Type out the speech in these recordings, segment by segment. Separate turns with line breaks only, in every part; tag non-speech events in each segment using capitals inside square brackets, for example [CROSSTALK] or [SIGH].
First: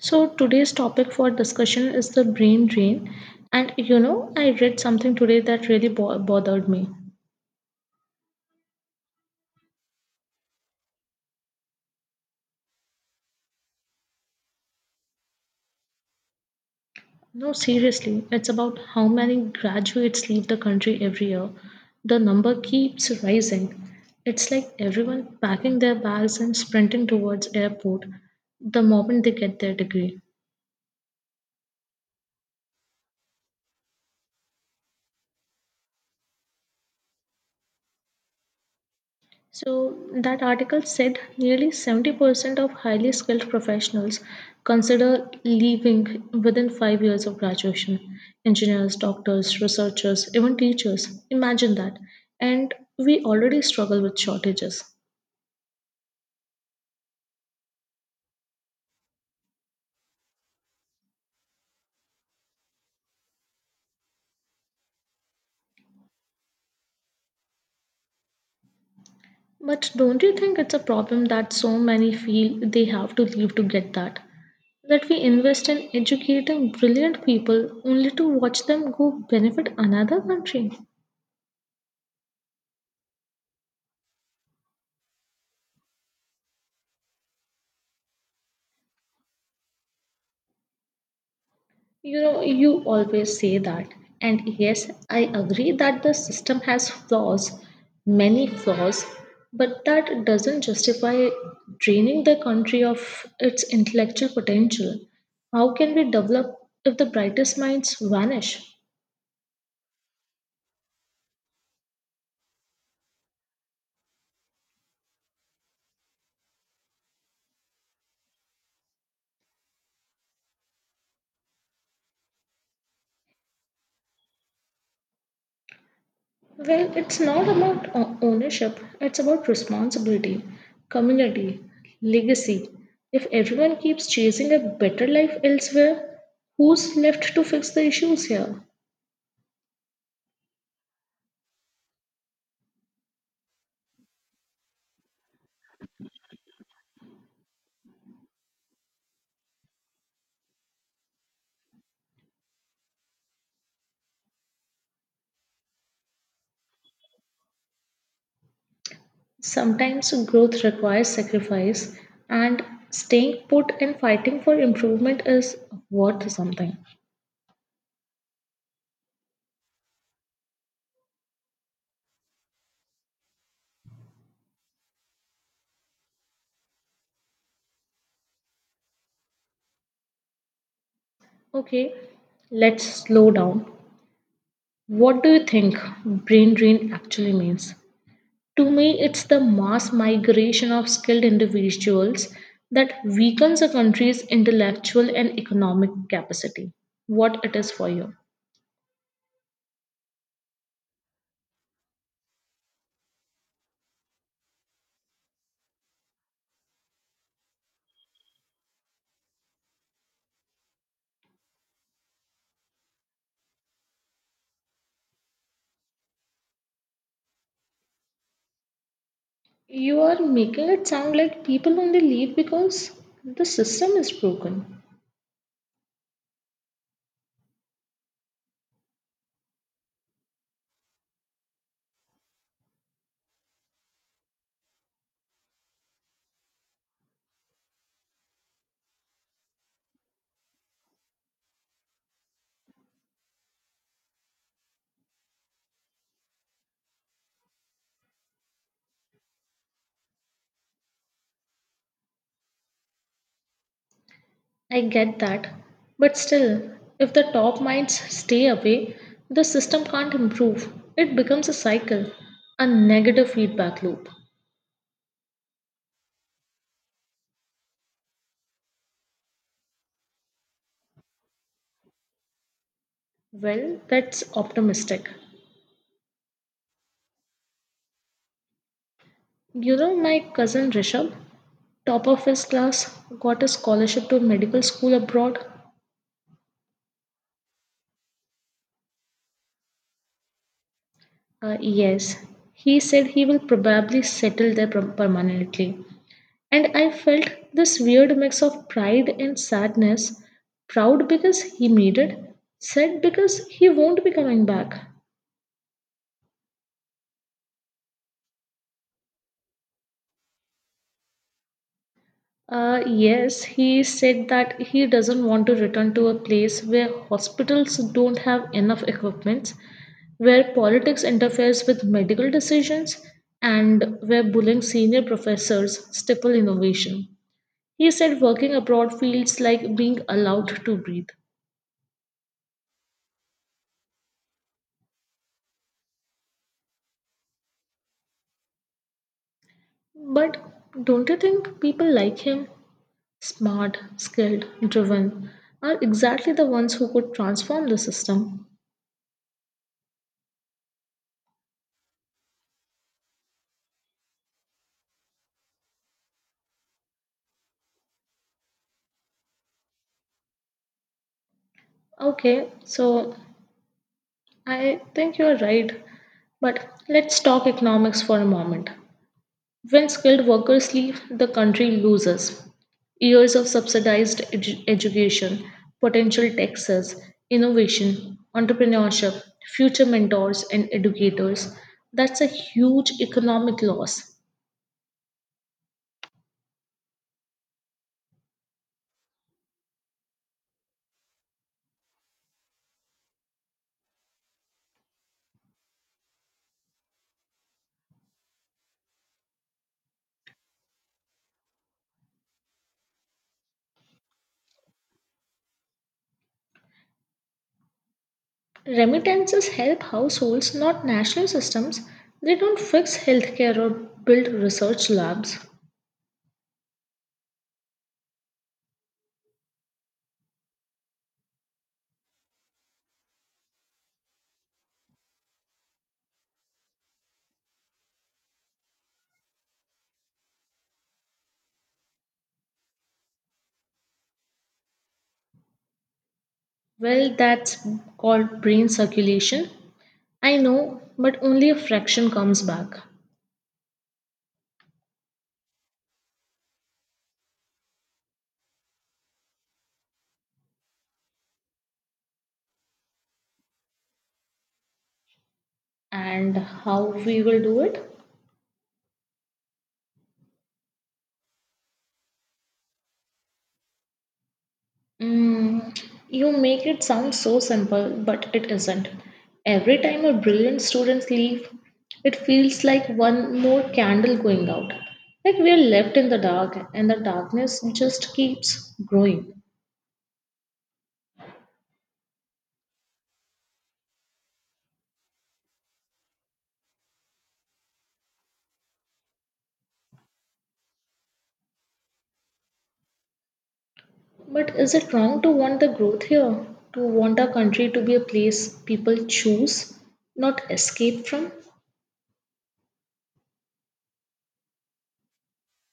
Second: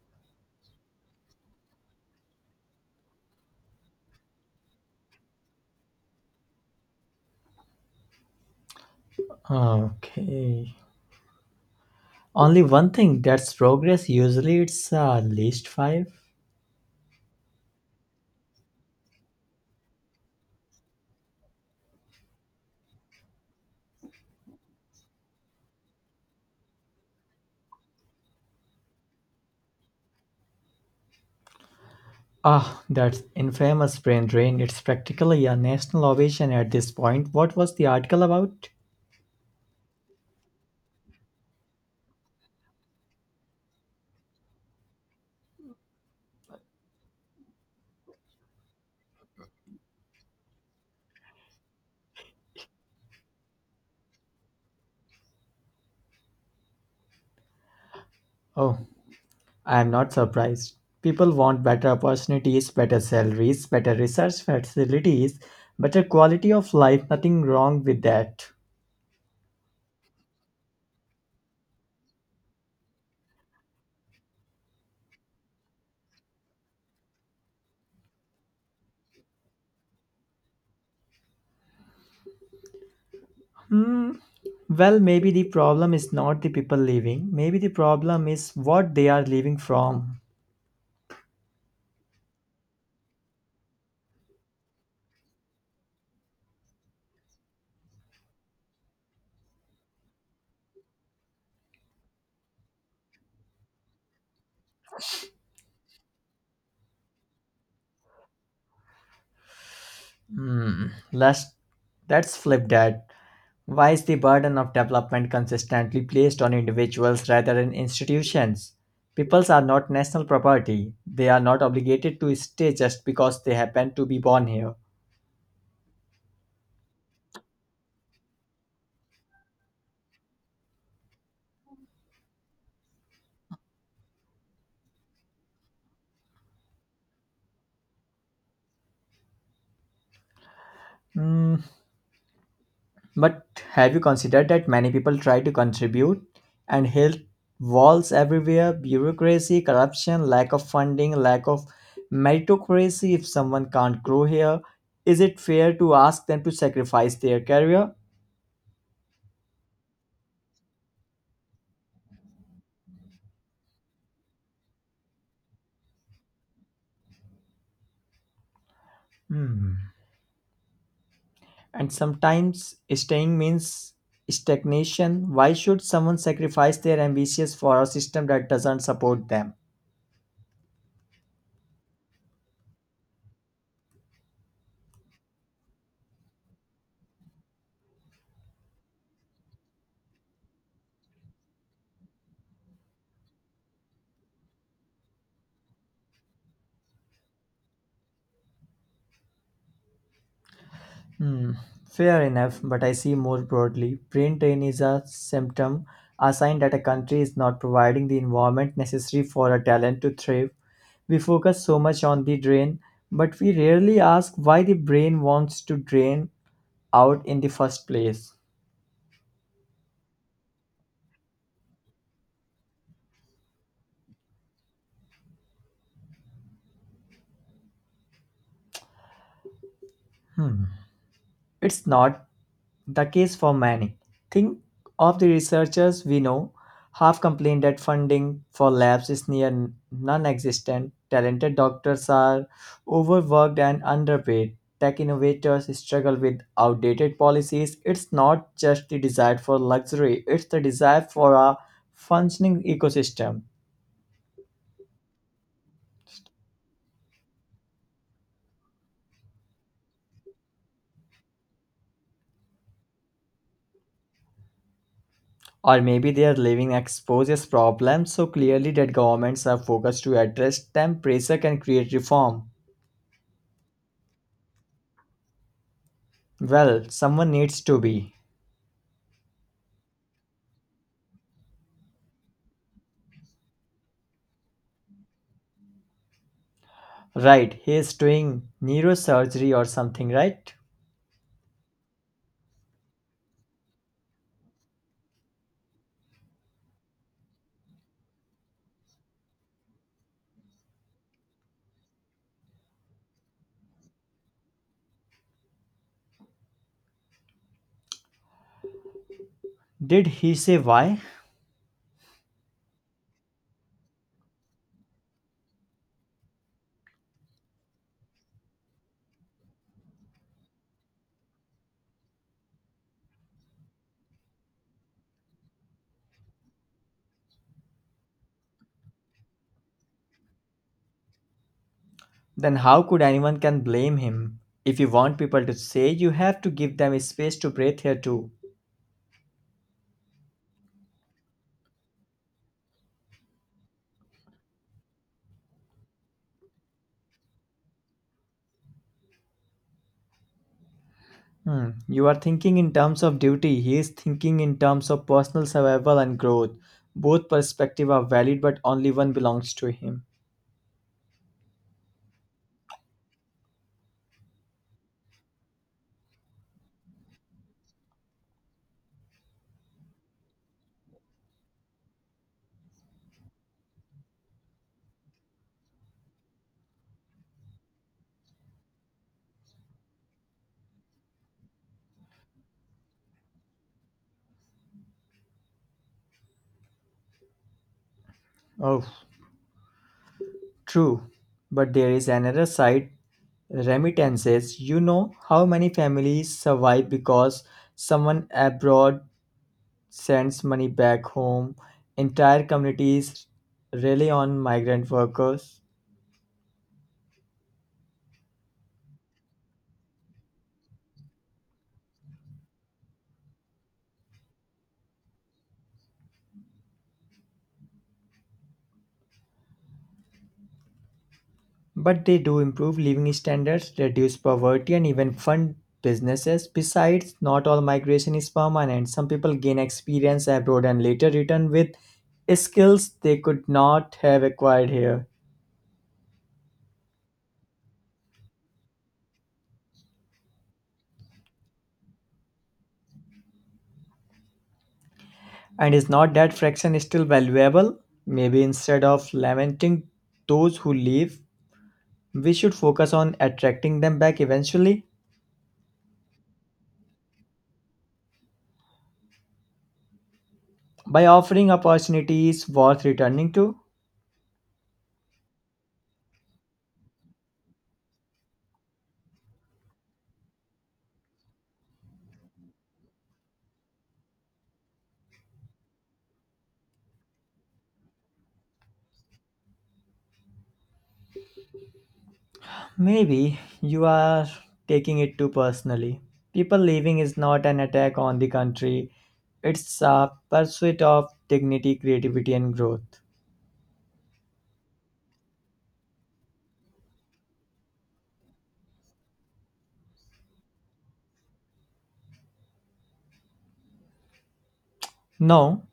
So today's topic for discussion is the brain drain. And you know, I read something today that really bothered me.
Okay. Only one thing that's progress. Usually it's least five.
No, seriously, it's about how many graduates leave the country every year. The number keeps rising. It's like everyone packing their bags and sprinting towards airport the moment they get their degree.
Ah, that infamous brain drain. It's practically a national ovation at this point. What was the article about?
So, that article said nearly 70% of highly skilled professionals consider leaving within 5 years of graduation. Engineers, doctors, researchers, even teachers. Imagine that. And we already struggle with shortages.
Oh, I am not surprised. People want better opportunities, better salaries, better research facilities, better quality of life. Nothing wrong with that.
But don't you think it's a problem that so many feel they have to leave to get that? That we invest in educating brilliant people only to watch them go benefit another country?
Hmm. Well, maybe the problem is not the people leaving. Maybe the problem is what they are leaving from.
You know, you always say that. And yes, I agree that the system has flaws, many flaws, but that doesn't justify draining the country of its intellectual potential. How can we develop if the brightest minds vanish?
Hmm, let's, let's flip that. Why is the burden of development consistently placed on individuals rather than institutions? Peoples are not national property. They are not obligated to stay just because they happen to be born here.
Well, it's not about ownership, it's about responsibility, community, legacy. If everyone keeps chasing a better life elsewhere, who's left to fix the issues here?
Hmm, but have you considered that many people try to contribute and hit walls everywhere? Bureaucracy, corruption, lack of funding, lack of meritocracy. If someone can't grow here, is it fair to ask them to sacrifice their career?
Sometimes growth requires sacrifice, and staying put and fighting for improvement is worth something.
Hmm. And sometimes staying means stagnation. Why should someone sacrifice their ambitions for a system that doesn't support them?
Okay, let's slow down. What do you think brain drain actually means? To me, it's the mass migration of skilled individuals that weakens a country's intellectual and economic capacity. What it is for you?
Hmm. Fair enough, but I see more broadly. Brain drain is a symptom, a sign that a country is not providing the environment necessary for a talent to thrive. We focus so much on the drain, but we rarely ask why the brain wants to drain out in the first place.
You are making it sound like people only leave because the system is broken.
Hmm. It's not the case for many. Think of the researchers we know have complained that funding for labs is near non existent, talented doctors are overworked and underpaid, tech innovators struggle with outdated policies. It's not just the desire for luxury, it's the desire for a functioning ecosystem.
I get that. But still, if the top minds stay away, the system can't improve. It becomes a cycle, a negative feedback loop.
Or maybe their living exposes problems so clearly that governments are focused to address them, pressure can create reform.
Well, that's optimistic.
Well, someone needs to be.
You know, my cousin Rishabh, top of his class, got a scholarship to a medical school abroad.
Right, he is doing neurosurgery or something, right?
Yes, he said he will probably settle there permanently. And I felt this weird mix of pride and sadness proud because he made it, sad because he won't be coming back.
Did he say why?
Yes, he said that he doesn't want to return to a place where hospitals don't have enough equipment, where politics interferes with medical decisions, and where bullying senior professors stifle innovation. He said working abroad feels like being allowed to breathe.
Then how could anyone can blame him? If you want people to say, you have to give them space to breathe here too.
But don't you think people like him? Smart, skilled, driven are exactly the ones who could transform the system.
Hmm. You are thinking in terms of duty. He is thinking in terms of personal survival and growth. Both perspectives are valid, but only one belongs to him.
Okay, so I think you're right, but let's talk economics for a moment. When skilled workers leave, the country loses years of subsidized education, potential taxes, innovation, entrepreneurship, future mentors, and educators. That's a huge economic loss.
Oh, true. But there is another side remittances. You know how many families survive because someone abroad sends money back home. Entire communities rely on migrant workers,
Remittances help households, not national systems. They don't fix healthcare or build research labs.
but they do improve living standards, reduce poverty, and even fund businesses. Besides, not all migration is permanent. Some people gain experience abroad and later return with skills they could not have acquired here.
Well, that's called brain circulation. I know, but only a fraction comes back.
And is not that fraction is still valuable? Maybe instead of lamenting those who leave, we should focus on attracting them back eventually.
And how we will do it?
By offering opportunities worth returning to.
Mm, you make it sound so simple, but it isn't. Every time a brilliant student leaves, it feels like one more candle going out. Like we are left in the dark, and the darkness just keeps growing.
Maybe you are taking it too personally. People leaving is not an attack on the country, it's a pursuit of dignity, creativity, and growth.
But is it wrong to want the growth here? To want our country to be a place people choose, not escape from?
No,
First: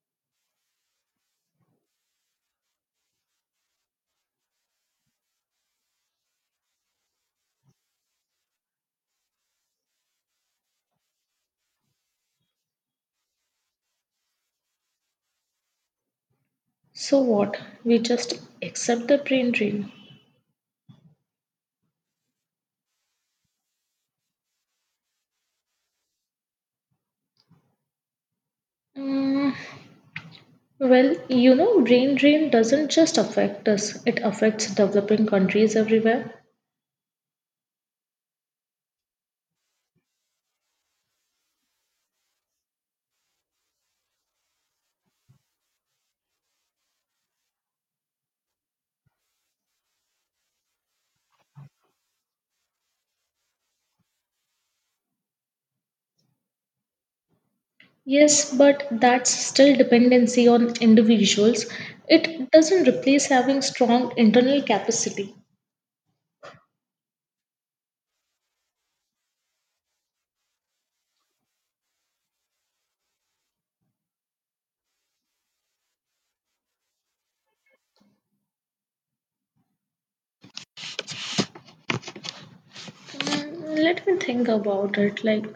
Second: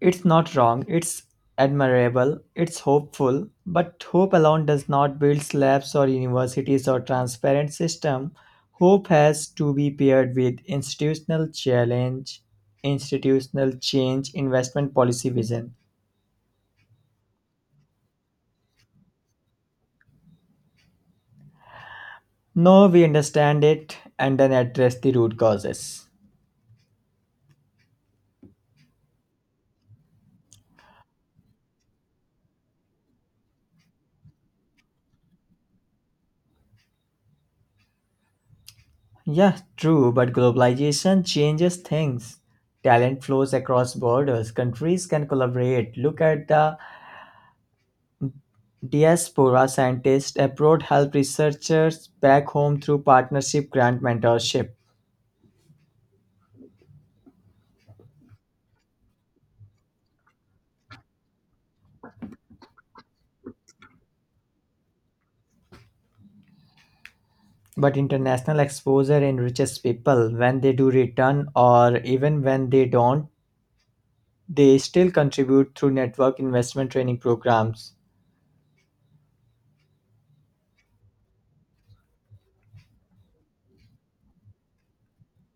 it's not wrong, it's admirable, it's hopeful, but hope alone does not build slabs or universities or transparent system. Hope has to be paired with institutional challenge, institutional change, investment policy vision.
So what? We just accept the brain drain.
No, we understand it and then address the root causes.
Mm, well, you know, brain drain doesn't just affect us, it affects developing countries everywhere.
Yeah, true, but globalization changes things. Talent flows across borders. Countries can collaborate. Look at the Diaspora scientists abroad help researchers back home through partnership, grant mentorship.
Yes, but that's still dependency on individuals. It doesn't replace having strong internal capacity.
But international exposure enriches people. When they do return, or even when they don't, they still contribute through network investment training programs.
Mm, let me think about it.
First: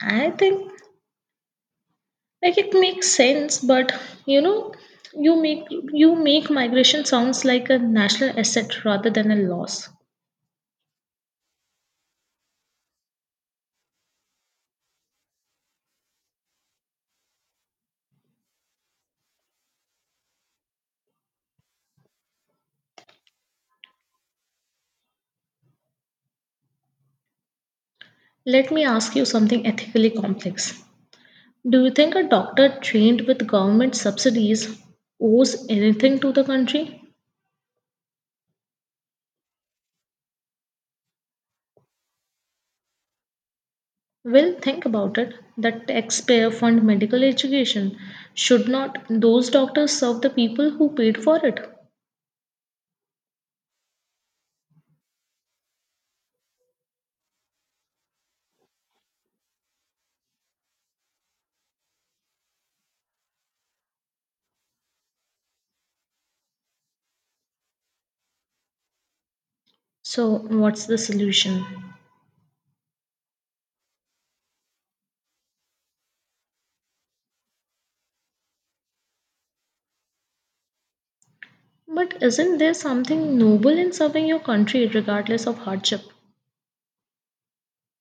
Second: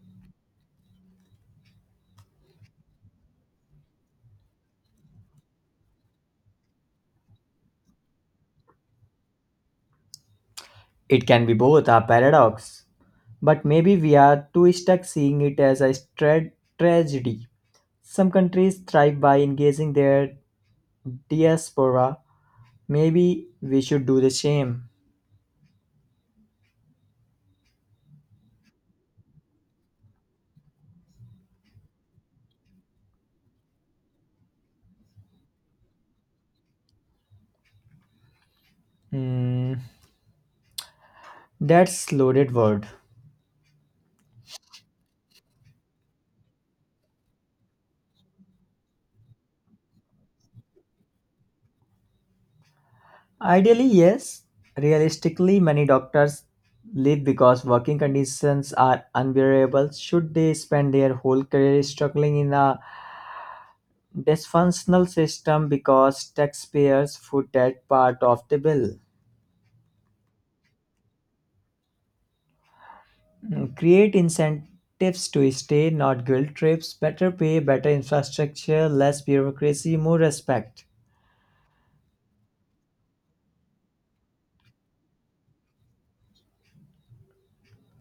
I think it makes sense but you know you make you make migration sounds like a national asset rather than a loss.
It can be both a paradox. But maybe we are too stuck seeing it as a tragedy. Some countries thrive by engaging their diaspora. Maybe we should do the same.
Let me ask you something ethically complex. Do you think a doctor trained with government subsidies owes anything to the country?
Hmm. That's loaded word.
Well, think about it. The taxpayer fund medical education, should not those doctors serve the people who paid for it?
Ideally, yes. Realistically, many doctors leave because working conditions are unbearable. Should they spend their whole career struggling in a dysfunctional system because taxpayers foot that part of the bill?
So what's the solution?
Create incentives to stay, not guilt trips. Better pay, better infrastructure, less bureaucracy, more respect.
But isn't there something noble in serving your country regardless of hardship?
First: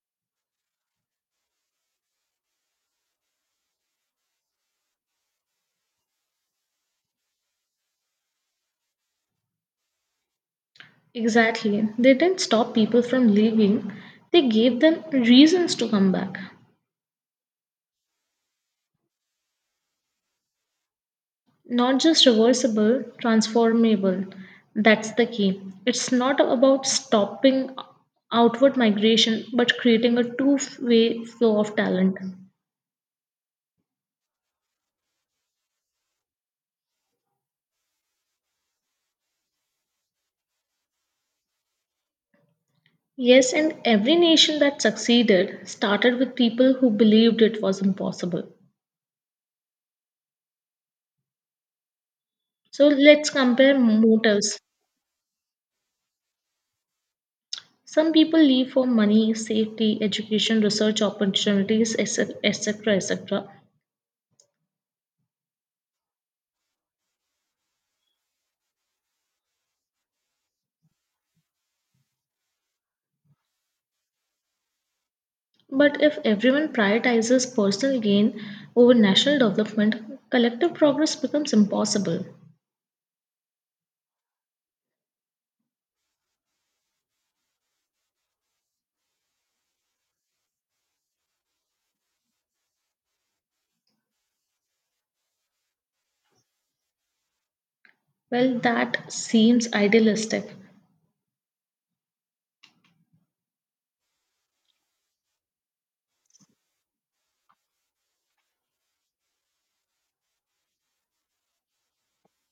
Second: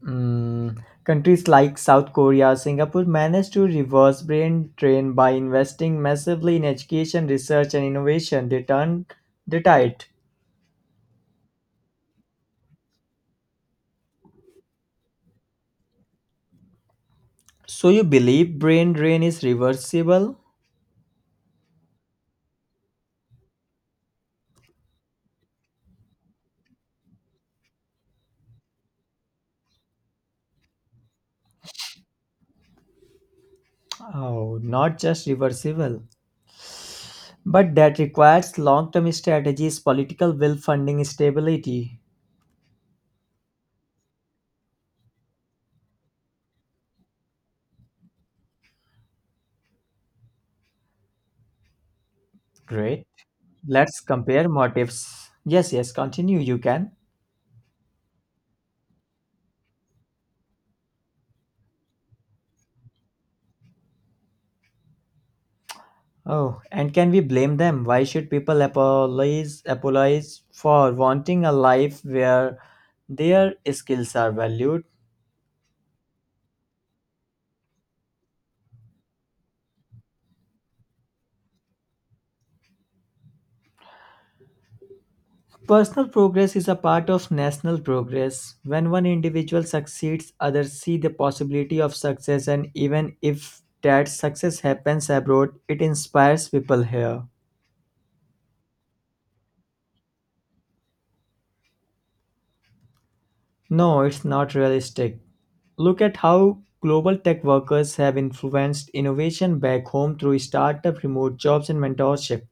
Countries like South Korea, Singapore managed to reverse brain drain by investing massively in education, research, and innovation. They turned the tide.
Exactly. They didn't stop people from leaving, they gave them reasons to come back.
So you believe brain drain is reversible?
Not just reversible, transformable. That's the key. It's not about stopping outward migration, but creating a two-way flow of talent.
Oh, not just reversible, but that requires long-term strategies, political will, funding stability.
Yes, and every nation that succeeded started with people who believed it was impossible. So
Great.
let's compare
Let's compare
motives.
motives. Yes, yes. Continue. You can.
Some people leave for money, safety, education, research opportunities, etc., etc., etc.
Oh, and can we blame them? Why should people apologize for wanting a life where their skills are valued?
But if everyone prioritizes personal gain over national development, collective progress becomes impossible.
Personal progress is a part of national progress. When one individual succeeds, others see the possibility of success, and even if that success happens abroad, it inspires people here.
Well, that seems idealistic.
No, it's not realistic. Look at how global tech workers have influenced innovation back home through startup, remote jobs, and mentorship.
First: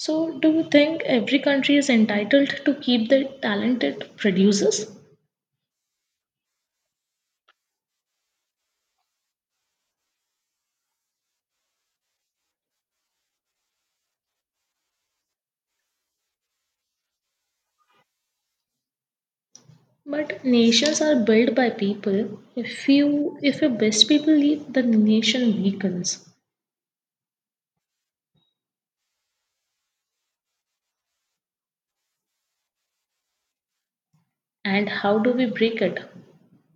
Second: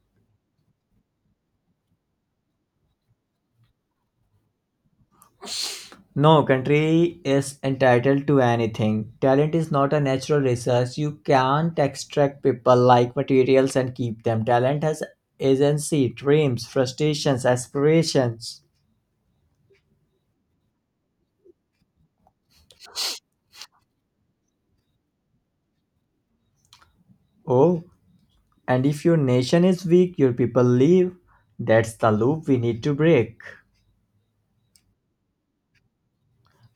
So, do you think every country is entitled to keep the talent it produces?
No country is entitled to anything. Talent is not a natural resource. You can't extract people like materials and keep them. Talent has agency, dreams, frustrations, aspirations.
But nations are built by people. If your best people leave, the nation weakens.
Oh, and if your nation is weak, your people leave. That's the loop we need to break.
And how do we break it?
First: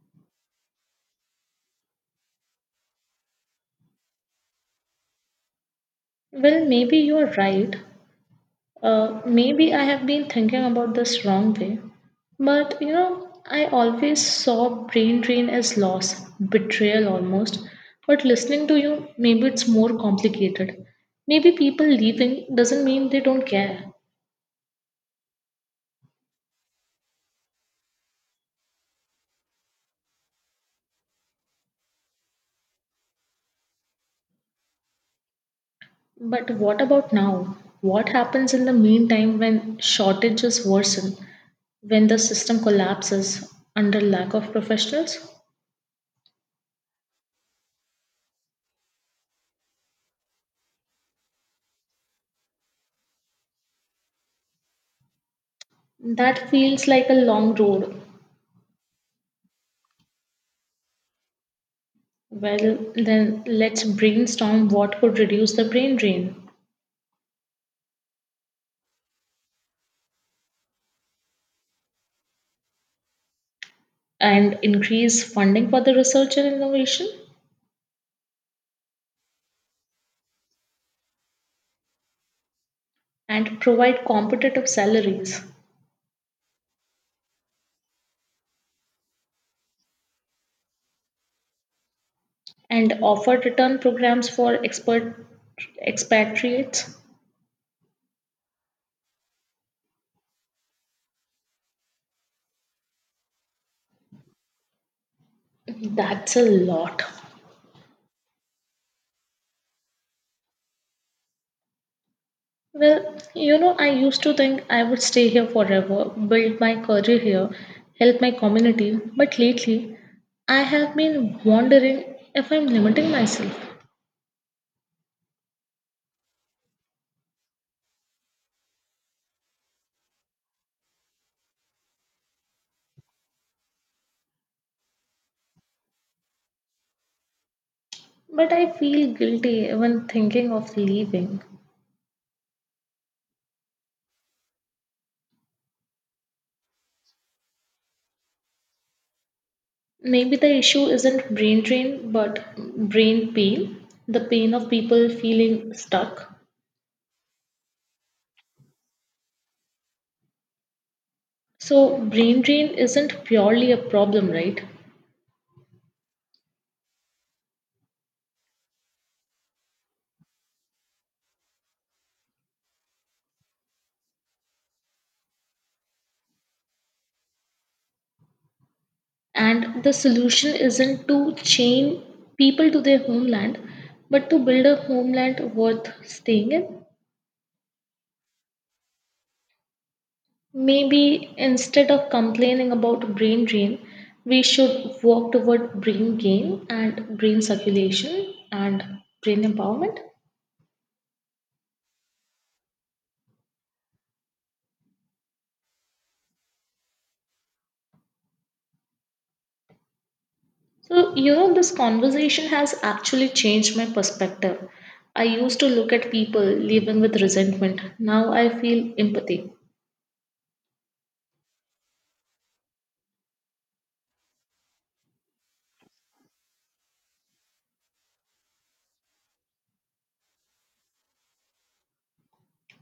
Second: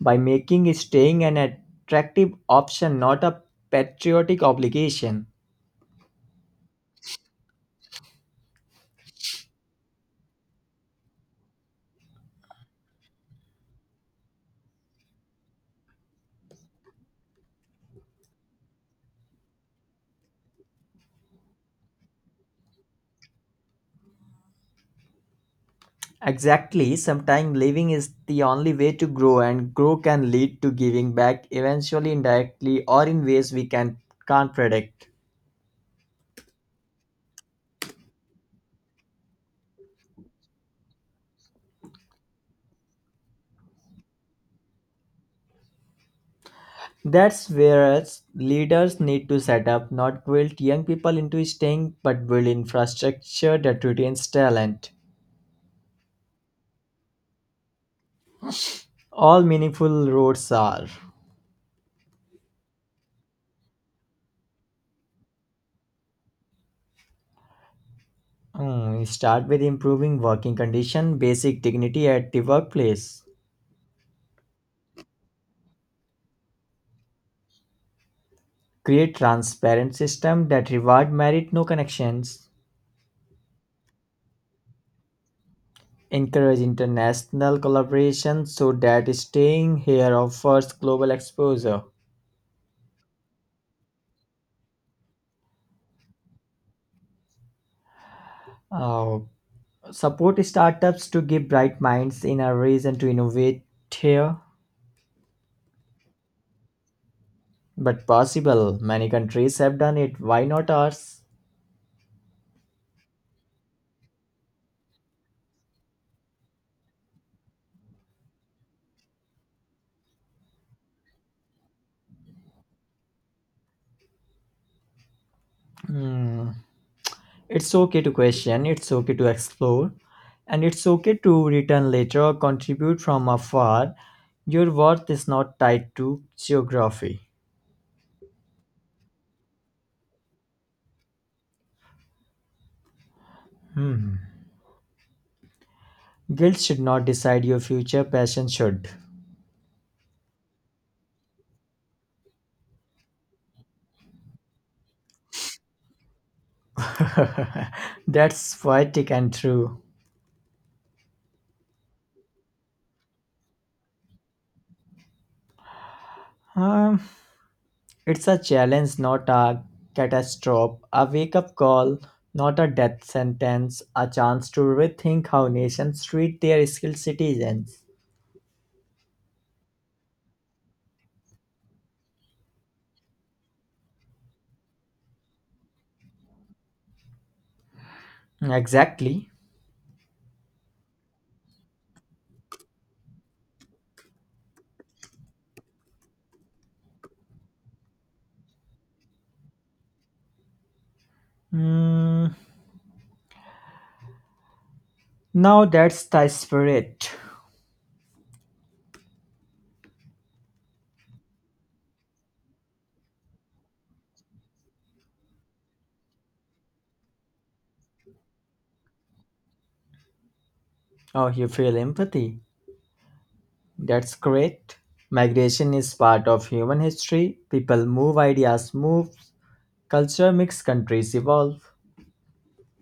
By making staying an attractive option, not a patriotic obligation.
Well, maybe you're right. Maybe I have been thinking about this wrong way. But you know, I always saw brain drain as loss, betrayal almost. But listening to you, maybe it's more complicated. Maybe people leaving doesn't mean they don't care.
Exactly, sometimes living is the only way to grow, and grow can lead to giving back eventually, indirectly, or in ways can't predict.
But what about now? What happens in the meantime when shortages worsen, when the system collapses under lack of professionals?
That's where us leaders need to set up, not guilt young people into staying, but build infrastructure that retains talent.
That feels like a long road.
All meaningful roads are.
Well, then let's brainstorm what could reduce the brain drain
Start with improving working condition, basic dignity at the workplace.
and increase funding for the research and innovation
Create transparent system that reward merit, no connections.
and provide competitive salaries
Encourage international collaboration so that staying here offers global exposure.
and offer return programs for expert expatriates.
Uh, support startups to give bright minds in a reason to innovate here,
That's a lot.
but possible. Many countries have done it. Why not ours?
Well, you know, I used to think I would stay here forever, build my career here, help my community, but lately I have been wondering if I'm limiting myself.
Hmm. It's okay to question, it's okay to explore, and it's okay to return later or contribute from afar. Your worth is not tied to geography.
But I feel guilty even thinking of leaving.
Hmm. Guilt should not decide your future, passion should.
Maybe the issue isn't brain drain, but brain pain, the pain of people feeling stuck.
[LAUGHS] That's poetic and true.
So, brain drain isn't purely a problem, right?
Um, it's a challenge, not a catastrophe, a wake up call, not a death sentence, a chance to rethink how nations treat their skilled citizens.
And the solution isn't to chain people to their homeland, but to build a homeland worth staying in.
Exactly.
Maybe instead of complaining about brain drain, we should work toward brain gain and brain circulation and brain empowerment.
Hmm. Now that's the spirit.
So, you know, this conversation has actually changed my perspective. I used to look at people living with resentment. Now I feel empathy.
Oh, you feel empathy. That's great. Migration is part of human history. People move, ideas move, culture mix, countries evolve.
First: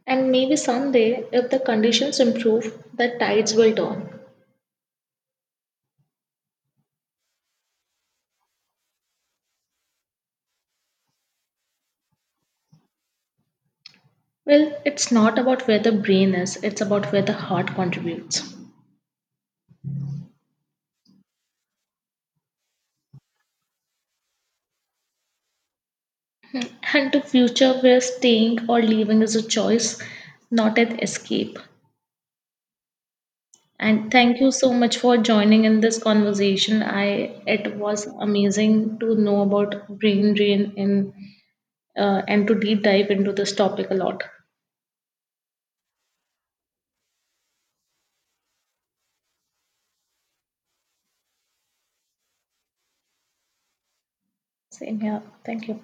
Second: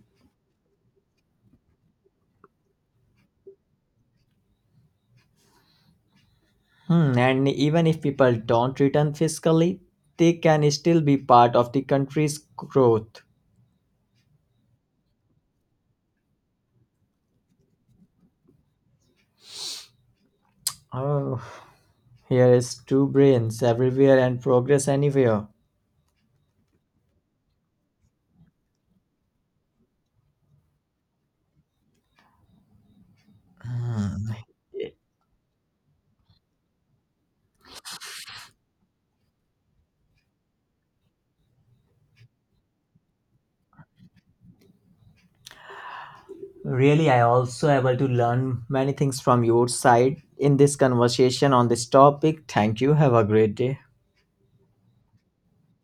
And maybe someday, if the conditions improve, the tides will turn.
And even if people don't return fiscally, they can still be part of the country's growth.
Well, it's not about where the brain is, it's about where the heart contributes.
Oh, here is two brains everywhere and progress anywhere.
And to future where staying or leaving is a choice, not an escape. And thank you so much for joining in this conversation. I It was amazing to know about brain drain and to deep dive into this topic a lot.
Really, I also able to learn many things from your side in this conversation on this topic. Thank you. Have a great day.
Same here. Thank you.